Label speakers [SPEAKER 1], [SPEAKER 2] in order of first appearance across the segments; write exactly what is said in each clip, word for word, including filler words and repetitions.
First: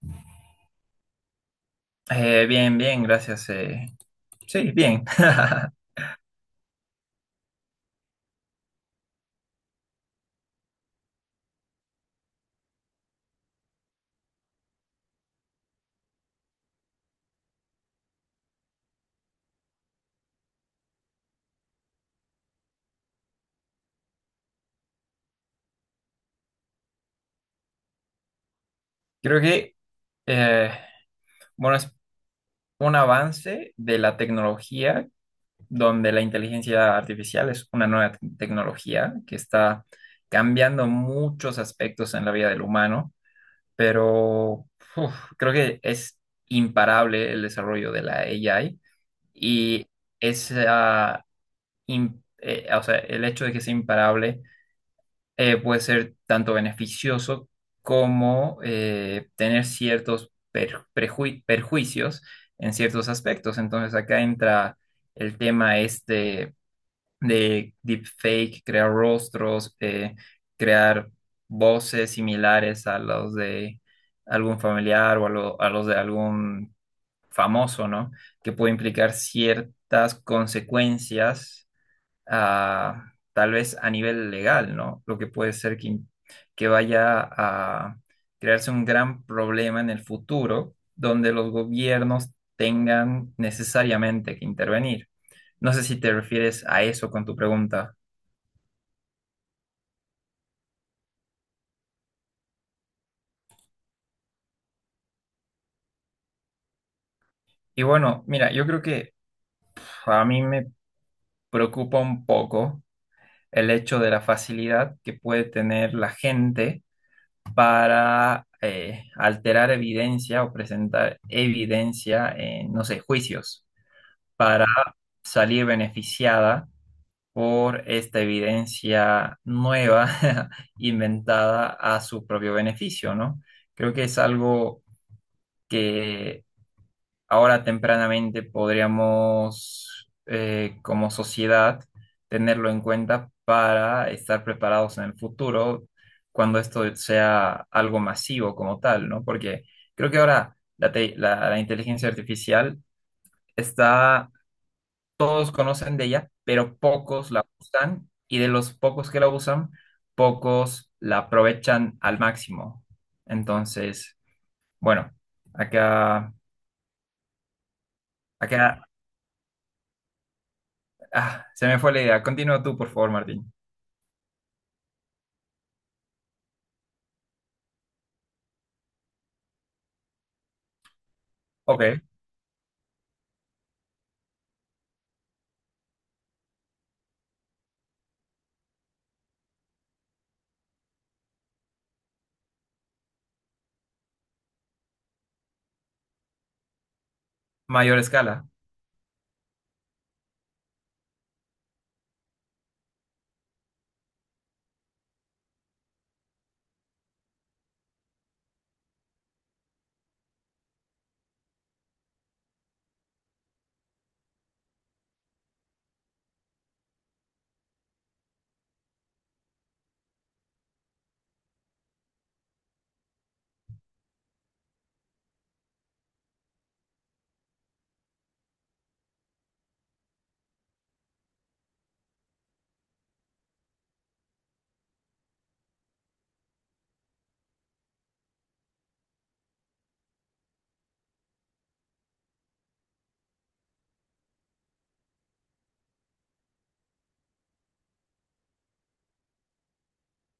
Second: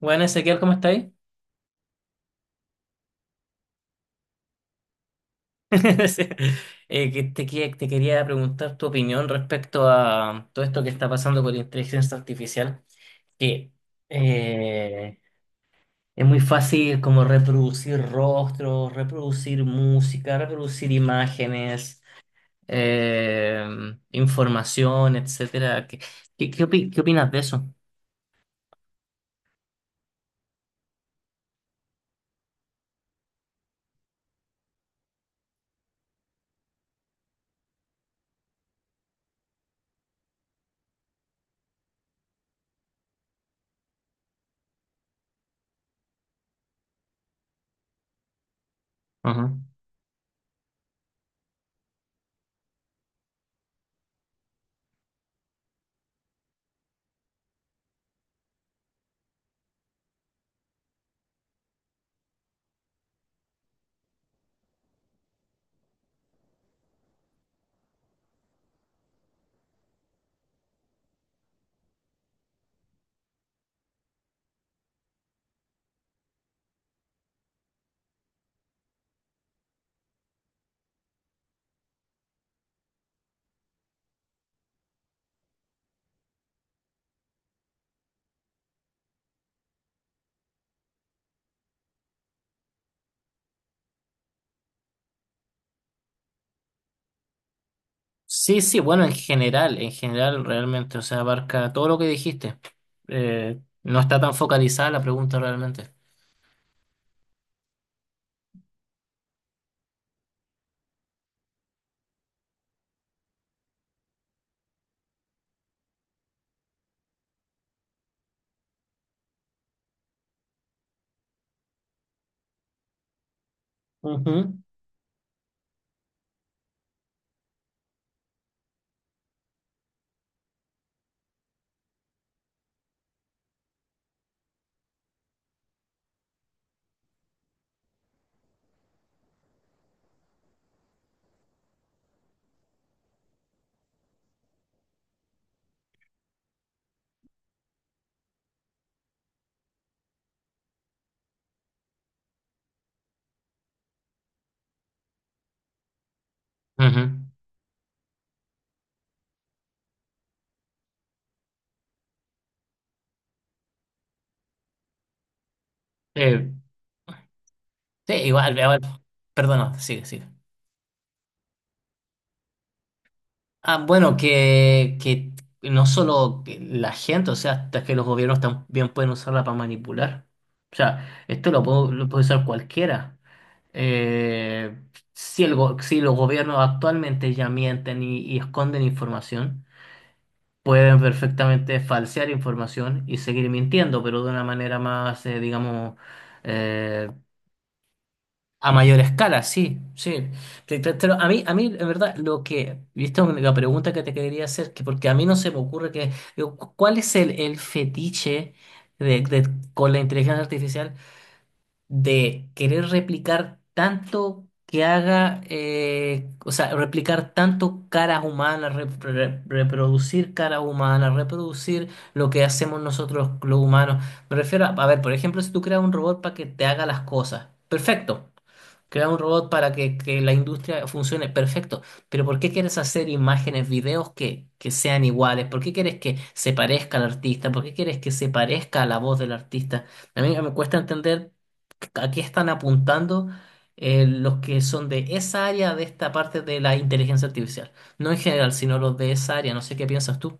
[SPEAKER 1] Bueno, Ezequiel, ¿cómo estáis?
[SPEAKER 2] Eh, bien, bien, gracias. eh, Sí, bien.
[SPEAKER 1] Sí. Eh, que te, que- te quería preguntar tu opinión respecto a todo esto que está pasando con la inteligencia artificial, que eh, es muy fácil como reproducir rostros, reproducir música, reproducir imágenes, eh, información, etcétera. ¿Qué, qué, qué opi- qué opinas de eso?
[SPEAKER 2] Creo que, eh, bueno, es un avance de la tecnología donde la inteligencia artificial es una nueva te- tecnología que está cambiando muchos aspectos en la vida del humano, pero uf, creo que es imparable el desarrollo de la A I
[SPEAKER 1] Ujú.
[SPEAKER 2] y esa, im- eh, o sea, el hecho de que sea imparable eh, puede ser tanto beneficioso como eh, tener ciertos per- prejui- perjuicios en ciertos aspectos. Entonces acá entra el tema este de deepfake, crear rostros, eh, crear voces similares a los de algún familiar o a, lo- a los de algún famoso, ¿no? Que puede implicar ciertas consecuencias ah, tal vez a nivel legal, ¿no? Lo que puede ser que, que vaya a crearse un gran problema en el futuro donde los gobiernos tengan necesariamente que intervenir. No sé si te refieres a eso con tu pregunta.
[SPEAKER 1] Sí, sí, bueno, en general, en general realmente, o sea, abarca todo lo que dijiste. Eh, no está tan focalizada la pregunta realmente.
[SPEAKER 2] Y bueno, mira, yo creo que pf, a mí me preocupa un poco el hecho de la facilidad que puede tener la gente para eh, alterar evidencia o presentar evidencia en, no sé, juicios.
[SPEAKER 1] Ujú.
[SPEAKER 2] Para salir beneficiada por esta evidencia nueva inventada a su propio beneficio, ¿no? Creo que es algo que ahora tempranamente podríamos, eh, como sociedad, tenerlo en cuenta para estar preparados en el futuro cuando esto sea algo masivo como tal, ¿no? Porque creo que ahora la, te- la la inteligencia artificial está, todos conocen de ella, pero
[SPEAKER 1] Ujú.
[SPEAKER 2] pocos la usan y de los pocos que la usan, pocos la aprovechan al máximo. Entonces, bueno, acá,
[SPEAKER 1] Eh, sí, igual, igual.
[SPEAKER 2] acá,
[SPEAKER 1] Perdona, sigue, sigue.
[SPEAKER 2] ah, se me fue la idea. Continúa tú, por favor, Martín.
[SPEAKER 1] Ah, bueno, que, que no solo que la gente, o sea, hasta que los gobiernos también pueden usarla para manipular. O sea, esto lo puede,
[SPEAKER 2] Ok,
[SPEAKER 1] lo puede usar cualquiera. Eh, si, el go- si los gobiernos actualmente ya mienten y, y esconden información, pueden perfectamente falsear información y seguir mintiendo, pero de una manera más, eh, digamos, eh,
[SPEAKER 2] mayor escala.
[SPEAKER 1] a mayor escala, sí, sí. Te- te- te lo- a mí, a mí, en verdad, lo que, y esta es una pregunta que te quería hacer, que porque a mí no se me ocurre que, digo, cu- ¿cuál es el, el fetiche de, de- con la inteligencia artificial? De querer replicar tanto que haga, eh, o sea, replicar tanto caras humanas, rep- re- reproducir caras humanas, reproducir lo que hacemos nosotros los humanos. Me refiero a, a ver, por ejemplo, si tú creas un robot para que te haga las cosas, perfecto. Crea un robot para que, que la industria funcione, perfecto. Pero ¿por qué quieres hacer imágenes, videos que, que sean iguales? ¿Por qué quieres que se parezca al artista? ¿Por qué quieres que se parezca a la voz del artista? A mí me cuesta entender a qué están apuntando eh, los que son de esa área, de esta parte de la inteligencia artificial. No en general, sino los de esa área. No sé qué piensas tú.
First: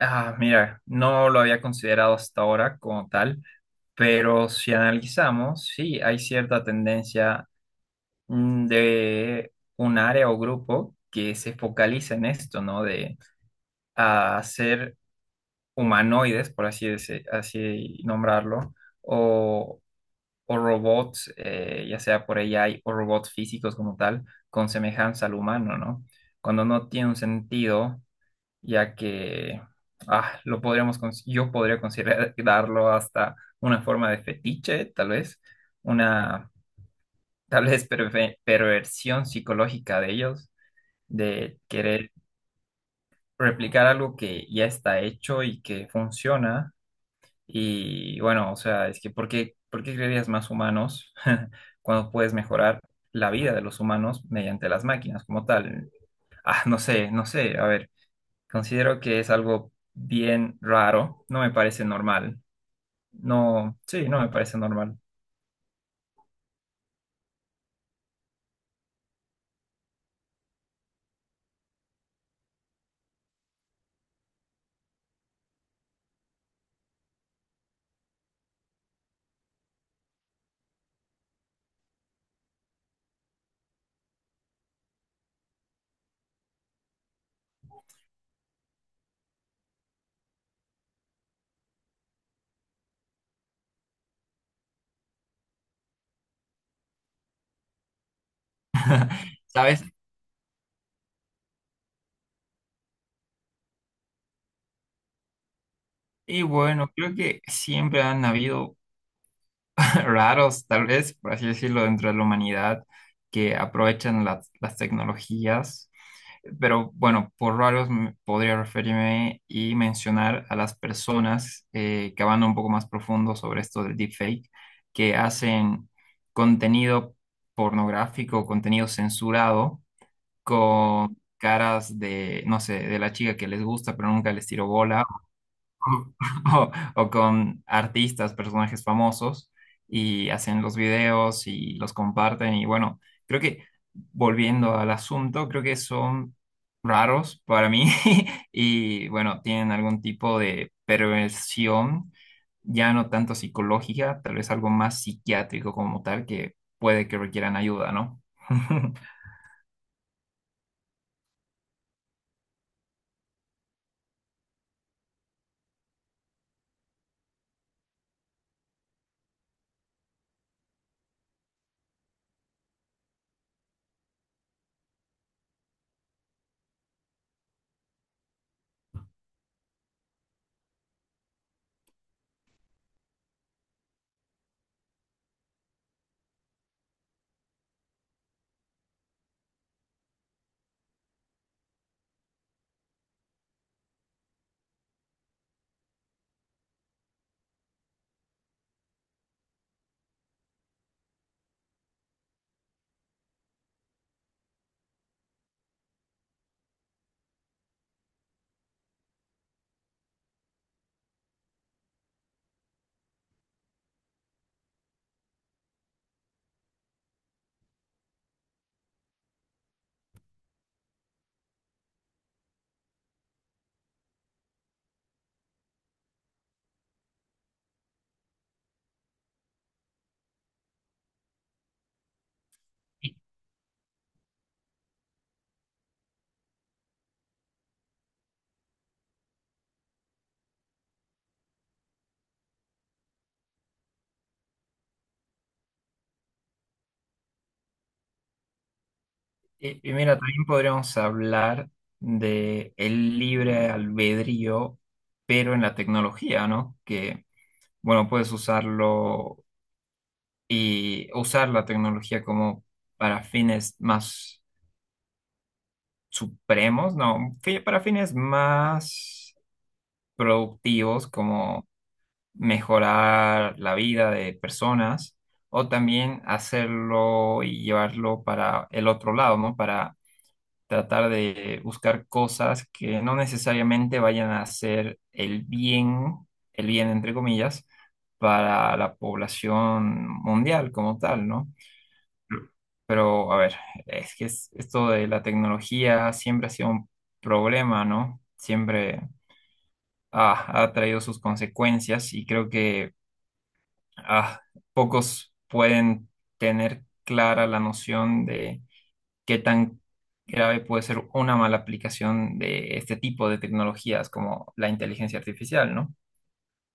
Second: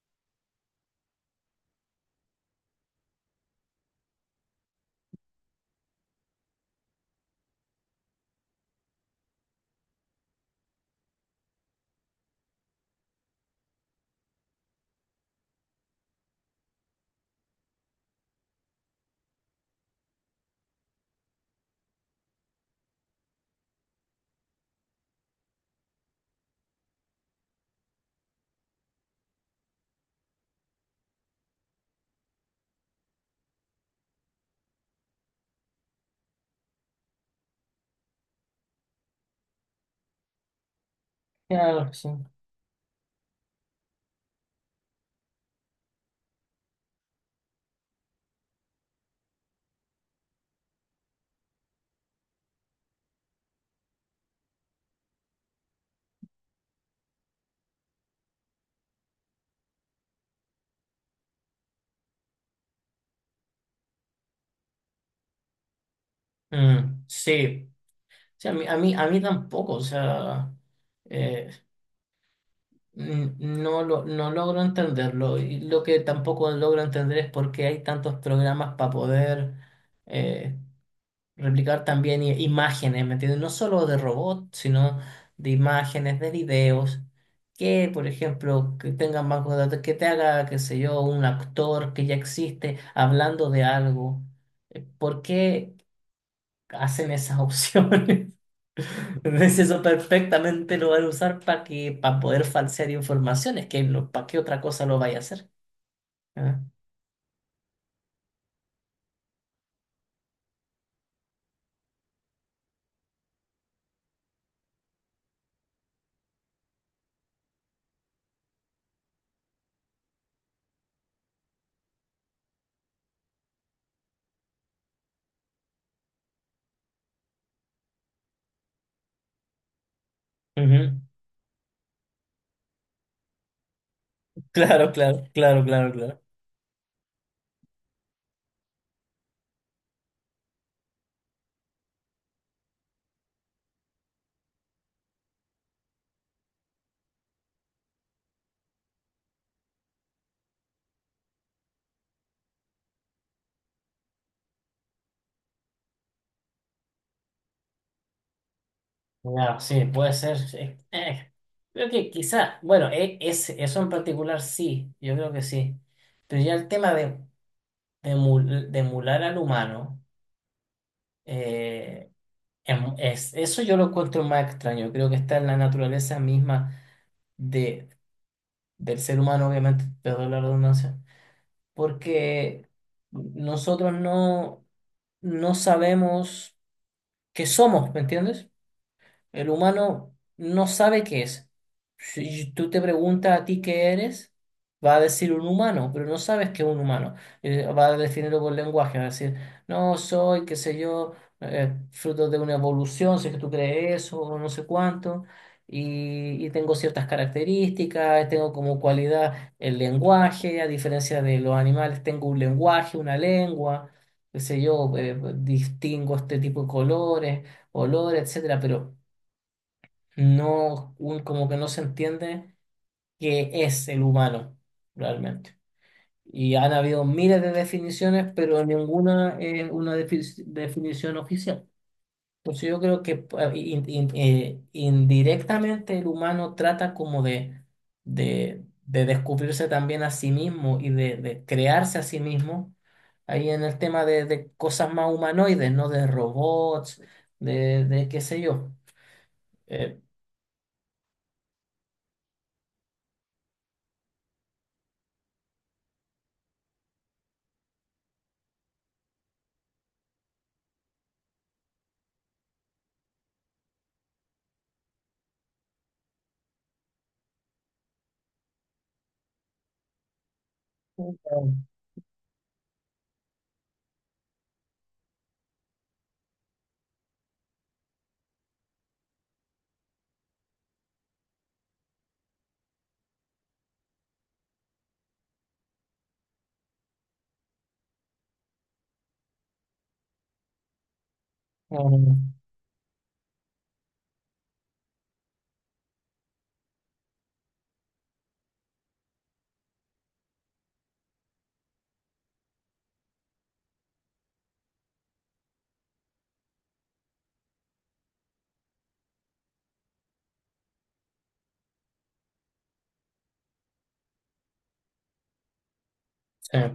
[SPEAKER 2] Ah, mira, no lo había considerado hasta ahora como tal, pero si analizamos, sí, hay cierta tendencia mm, de un área o grupo que se focaliza en esto, ¿no? De a hacer humanoides, por así, dese- así nombrarlo, o, o robots, eh, ya sea por A I o robots físicos como tal, con semejanza al humano, ¿no? Cuando no tiene un sentido, ya que ah, lo podríamos, cons- yo podría considerarlo hasta una forma de fetiche, tal vez, una tal vez perve- perversión psicológica de ellos, de
[SPEAKER 1] Claro, sí.
[SPEAKER 2] querer replicar algo que ya está hecho y que funciona. Y bueno, o sea, es que ¿por qué, por qué crearías más humanos cuando puedes mejorar la vida de los humanos mediante las máquinas como tal? Ah, no sé, no sé, a ver, considero que es algo bien raro, no me parece normal, no, sí, no me parece normal.
[SPEAKER 1] Mm, sí. Sí, a mí, a mí, a mí tampoco, o sea, eh, n- no lo, no logro entenderlo. Y lo que tampoco logro entender es por qué hay tantos programas para poder eh, replicar también i- imágenes, ¿me entiendes? No solo de robots, sino de imágenes, de videos, que, por ejemplo, que tengan banco de datos, que te haga, qué sé yo, un actor que ya existe hablando de algo. Eh, ¿Por qué hacen esas opciones? Entonces, eso
[SPEAKER 2] ¿Sabes?
[SPEAKER 1] perfectamente lo van a usar para que, para poder falsear informaciones, que no, para qué otra cosa lo vaya a hacer.
[SPEAKER 2] Y
[SPEAKER 1] Ah,
[SPEAKER 2] bueno, creo que siempre han habido raros, tal vez, por así decirlo, dentro de la humanidad, que aprovechan las, las tecnologías. Pero bueno, por raros me- podría referirme y mencionar a las personas eh, que van un poco más profundo sobre esto del deepfake, que hacen contenido pornográfico, contenido censurado,
[SPEAKER 1] ujú.
[SPEAKER 2] con caras de, no sé, de la chica que les gusta, pero nunca les tiró
[SPEAKER 1] Claro,
[SPEAKER 2] bola,
[SPEAKER 1] claro, claro, claro,
[SPEAKER 2] o,
[SPEAKER 1] claro.
[SPEAKER 2] o o con artistas, personajes famosos, y hacen los videos y los comparten. Y bueno, creo que volviendo al asunto, creo que son raros para mí y bueno, tienen algún tipo de perversión, ya no tanto psicológica, tal vez algo más psiquiátrico como tal, que puede que requieran ayuda, ¿no?
[SPEAKER 1] Ya, sí, puede ser, sí. Eh, eh, creo que quizá, bueno, e- ese- eso en particular sí, yo creo que sí. Pero ya el tema de, de, emul- de emular al humano, eh, em- es, eso yo lo encuentro más extraño. Creo que está en la naturaleza misma de, del ser humano, obviamente, perdón la redundancia, porque nosotros no, no sabemos qué somos, ¿me entiendes? El humano no sabe qué es. Si tú te preguntas a ti qué eres, va a decir un humano, pero no sabes qué es un humano. Eh, va a definirlo por lenguaje, va a decir, no soy, qué sé yo, eh, fruto de una evolución, si es que tú crees eso, o no sé cuánto, y, y tengo ciertas características, tengo como cualidad el lenguaje, a diferencia de los animales, tengo un lenguaje, una lengua, qué sé yo, eh, distingo este tipo de colores, olores, etcétera, pero no, un- como que no se entiende qué es el humano realmente. Y han habido miles de definiciones, pero ninguna es una defi- definición oficial. Entonces yo creo que eh, in- in- eh, indirectamente el humano trata como de, de, de descubrirse también a sí mismo y de, de crearse a sí mismo. Ahí en el tema de, de cosas más humanoides, ¿no? De robots, de, de qué sé yo.
[SPEAKER 2] Y, y
[SPEAKER 1] Eh,
[SPEAKER 2] mira, también podríamos hablar de el libre albedrío, pero en la tecnología, ¿no? Que, bueno, puedes usarlo y usar la tecnología como para fines más supremos, ¿no? fi- Para fines más productivos, como mejorar la vida de personas, o también hacerlo y llevarlo para el otro lado, ¿no? Para tratar de buscar cosas que no necesariamente vayan a hacer el bien, el bien entre comillas, para la población mundial como tal, ¿no? Pero, a ver, es que es- esto de la tecnología siempre ha sido un problema, ¿no? Siempre ah, ha traído sus consecuencias y creo que ah, pocos pueden tener clara la noción de qué tan grave puede ser una mala aplicación de este tipo de tecnologías como la inteligencia artificial, ¿no?
[SPEAKER 1] Eh,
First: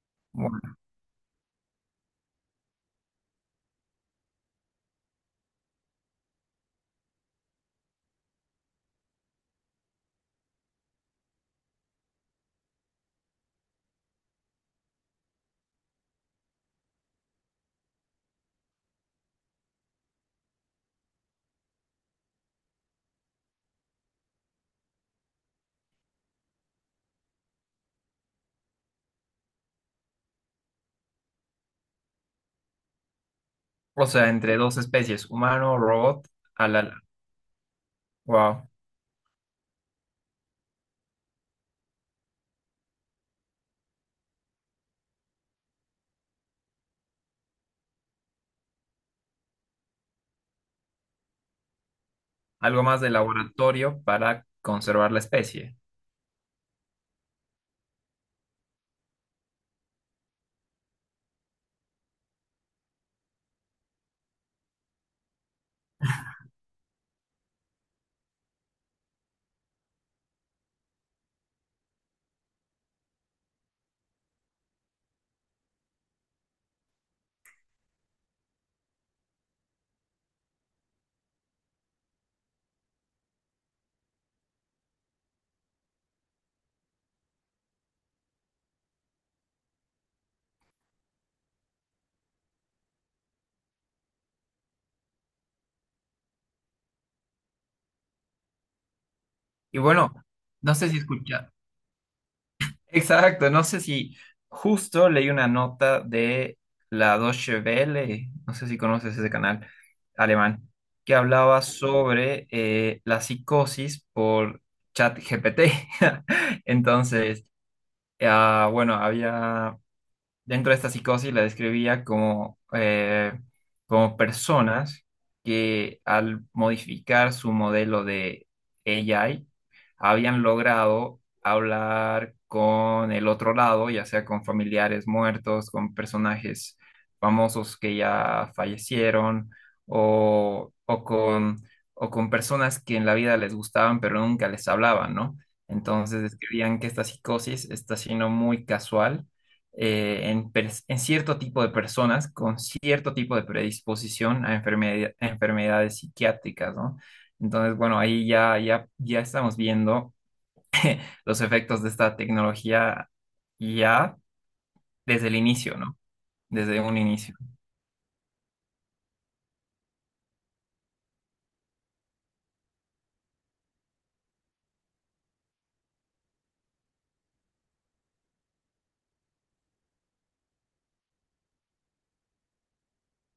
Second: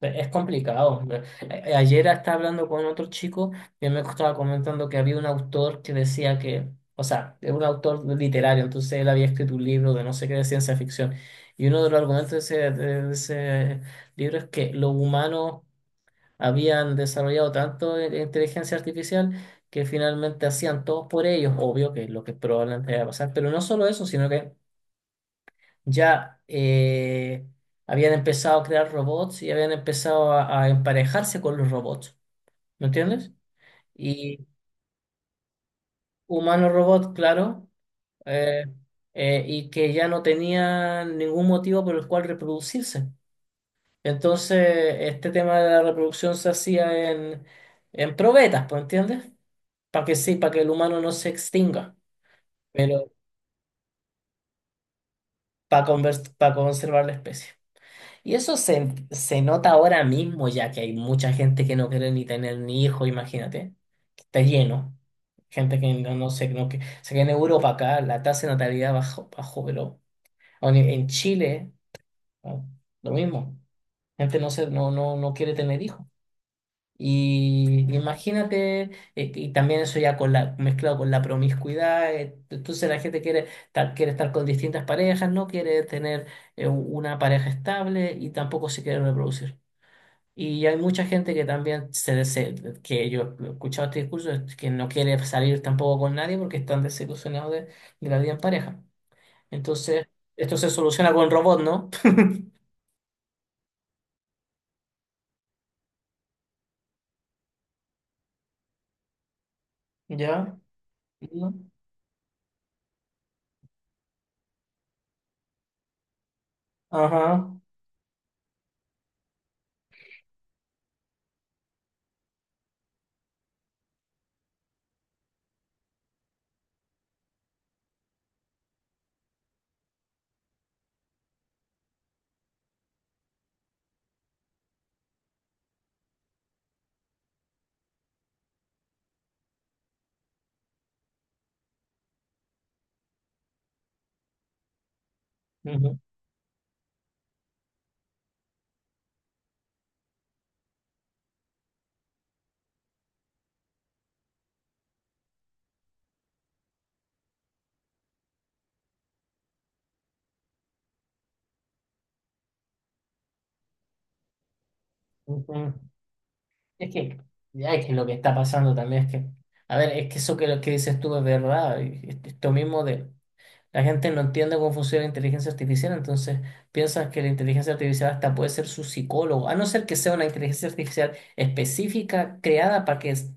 [SPEAKER 1] Es
[SPEAKER 2] Bueno,
[SPEAKER 1] complicado. A- Ayer estaba hablando con otro chico que me estaba comentando que había un autor que decía que, o sea, es un autor literario, entonces él había escrito un libro de no sé qué de ciencia ficción. Y uno de los argumentos de ese, de ese libro es que los humanos habían desarrollado tanto i- inteligencia artificial que finalmente hacían todo por ellos, obvio que es lo que probablemente iba a pasar. Pero no solo eso, sino que ya eh, habían empezado a crear robots y habían empezado a, a emparejarse con los robots, ¿me entiendes?
[SPEAKER 2] o sea,
[SPEAKER 1] Y
[SPEAKER 2] entre dos especies, humano, robot, a la,
[SPEAKER 1] humano-robot, claro, eh,
[SPEAKER 2] wow,
[SPEAKER 1] eh, y que ya no tenían ningún motivo por el cual reproducirse. Entonces, este tema de la reproducción se hacía en, en probetas, ¿me entiendes? Para que sí, para que el humano no se extinga,
[SPEAKER 2] algo más de
[SPEAKER 1] pero
[SPEAKER 2] laboratorio para conservar la especie.
[SPEAKER 1] para conservar la especie. Y eso se, se nota ahora mismo, ya que hay mucha gente que no quiere ni tener ni hijo, imagínate, que está lleno. Gente que no, no sé, no, que, sé que en Europa acá la tasa de natalidad bajó, bajó, pero aún en en Chile, ¿no? Lo mismo. Gente no, se, no, no, no quiere tener hijos. Y imagínate, eh, y también eso ya con la, mezclado con la promiscuidad, eh, entonces la gente quiere, estar- quiere estar con distintas parejas, no quiere tener eh, una pareja estable y tampoco se quiere reproducir. Y hay mucha gente que también se, dese- que yo he escuchado este discurso, es que no quiere salir tampoco con nadie porque están desilusionados de, de la vida en pareja.
[SPEAKER 2] Y
[SPEAKER 1] Entonces,
[SPEAKER 2] bueno,
[SPEAKER 1] esto se
[SPEAKER 2] no sé si
[SPEAKER 1] soluciona con
[SPEAKER 2] escucha.
[SPEAKER 1] robot, ¿no?
[SPEAKER 2] Exacto, no sé si justo leí una nota de la Deutsche Welle, no sé si conoces ese canal
[SPEAKER 1] ¿Ya?
[SPEAKER 2] alemán, que
[SPEAKER 1] ¿No?
[SPEAKER 2] hablaba sobre eh, la psicosis por ChatGPT. Entonces,
[SPEAKER 1] Ajá.
[SPEAKER 2] ah, bueno, había dentro de esta psicosis, la describía como, eh, como personas que al modificar su modelo de A I habían logrado hablar con el otro lado, ya sea con familiares muertos, con personajes famosos que ya fallecieron o, o con, o con personas que en la vida les gustaban pero nunca les hablaban, ¿no?
[SPEAKER 1] Ujú,
[SPEAKER 2] Entonces describían que esta psicosis está siendo muy casual eh, en, pers- en cierto tipo de personas con cierto tipo de predisposición a, enfermedad- a enfermedades psiquiátricas, ¿no? Entonces, bueno, ahí ya, ya, ya estamos viendo los efectos de esta tecnología ya desde el
[SPEAKER 1] ujú.
[SPEAKER 2] inicio, ¿no? Desde
[SPEAKER 1] Es
[SPEAKER 2] un
[SPEAKER 1] que,
[SPEAKER 2] inicio.
[SPEAKER 1] ya es que lo que está pasando también es que, a ver, es que eso que, lo que dices tú es verdad. y y Esto mismo de la gente no entiende cómo funciona la inteligencia artificial, entonces piensan que la inteligencia artificial hasta puede ser su psicólogo, a no ser que sea una inteligencia artificial específica creada para que, es-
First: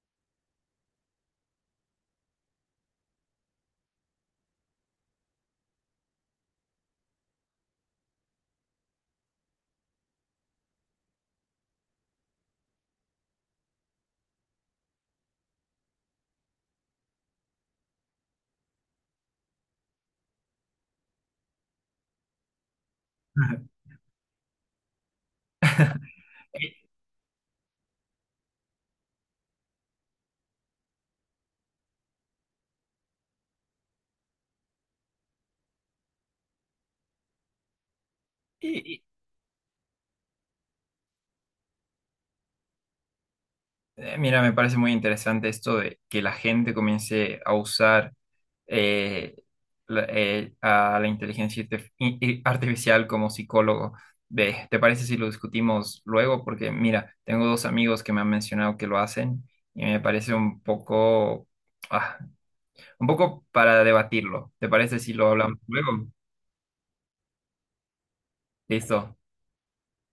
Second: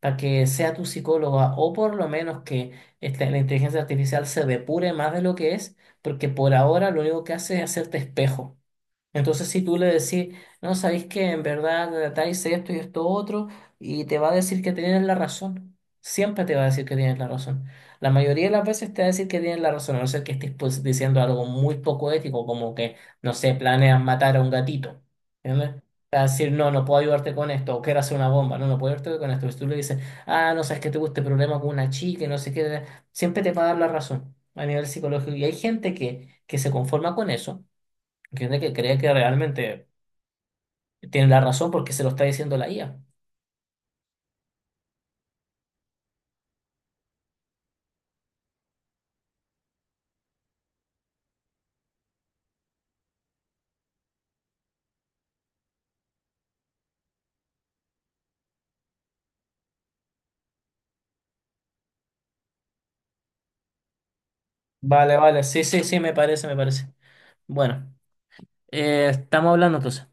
[SPEAKER 1] para que sea tu psicóloga, o por lo menos que esta- la inteligencia artificial se depure más de lo que es, porque por ahora lo único que hace es hacerte espejo. Entonces, si tú le decís, no, sabéis que en verdad tal hice esto y esto otro, y te va a decir que tienes la razón. Siempre te va a decir que tienes la razón. La mayoría de las veces te va a decir que tienes la razón, a no ser que estés pues, diciendo algo muy poco ético, como que, no sé, planeas matar a un gatito. ¿Entiendes? Te va a decir, no, no puedo ayudarte con esto, o quiero hacer una bomba, no, no puedo ayudarte con esto. Si tú le dices, ah, no sabes que tuve este problema con una chica y no sé qué, siempre te va a dar la razón a nivel psicológico. Y hay gente que, que se conforma con eso. Gente que cree
[SPEAKER 2] Y,
[SPEAKER 1] que realmente tiene la razón porque se lo está diciendo la I A.
[SPEAKER 2] Eh, mira, me parece muy interesante esto de que la gente comience a usar eh, la- eh, a la inteligencia artif- i- i- artificial como psicólogo. Ve, ¿te parece si lo discutimos luego? Porque mira, tengo dos amigos que me han mencionado que lo hacen y me parece un poco, ah, un poco para debatirlo. ¿Te parece si
[SPEAKER 1] Vale,
[SPEAKER 2] lo
[SPEAKER 1] vale,
[SPEAKER 2] hablamos
[SPEAKER 1] sí, sí, sí,
[SPEAKER 2] luego?
[SPEAKER 1] me parece, me parece. Bueno, eh,
[SPEAKER 2] Listo.
[SPEAKER 1] estamos hablando entonces.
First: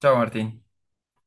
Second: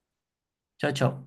[SPEAKER 2] Chao, Martín.
[SPEAKER 1] Chao, chao.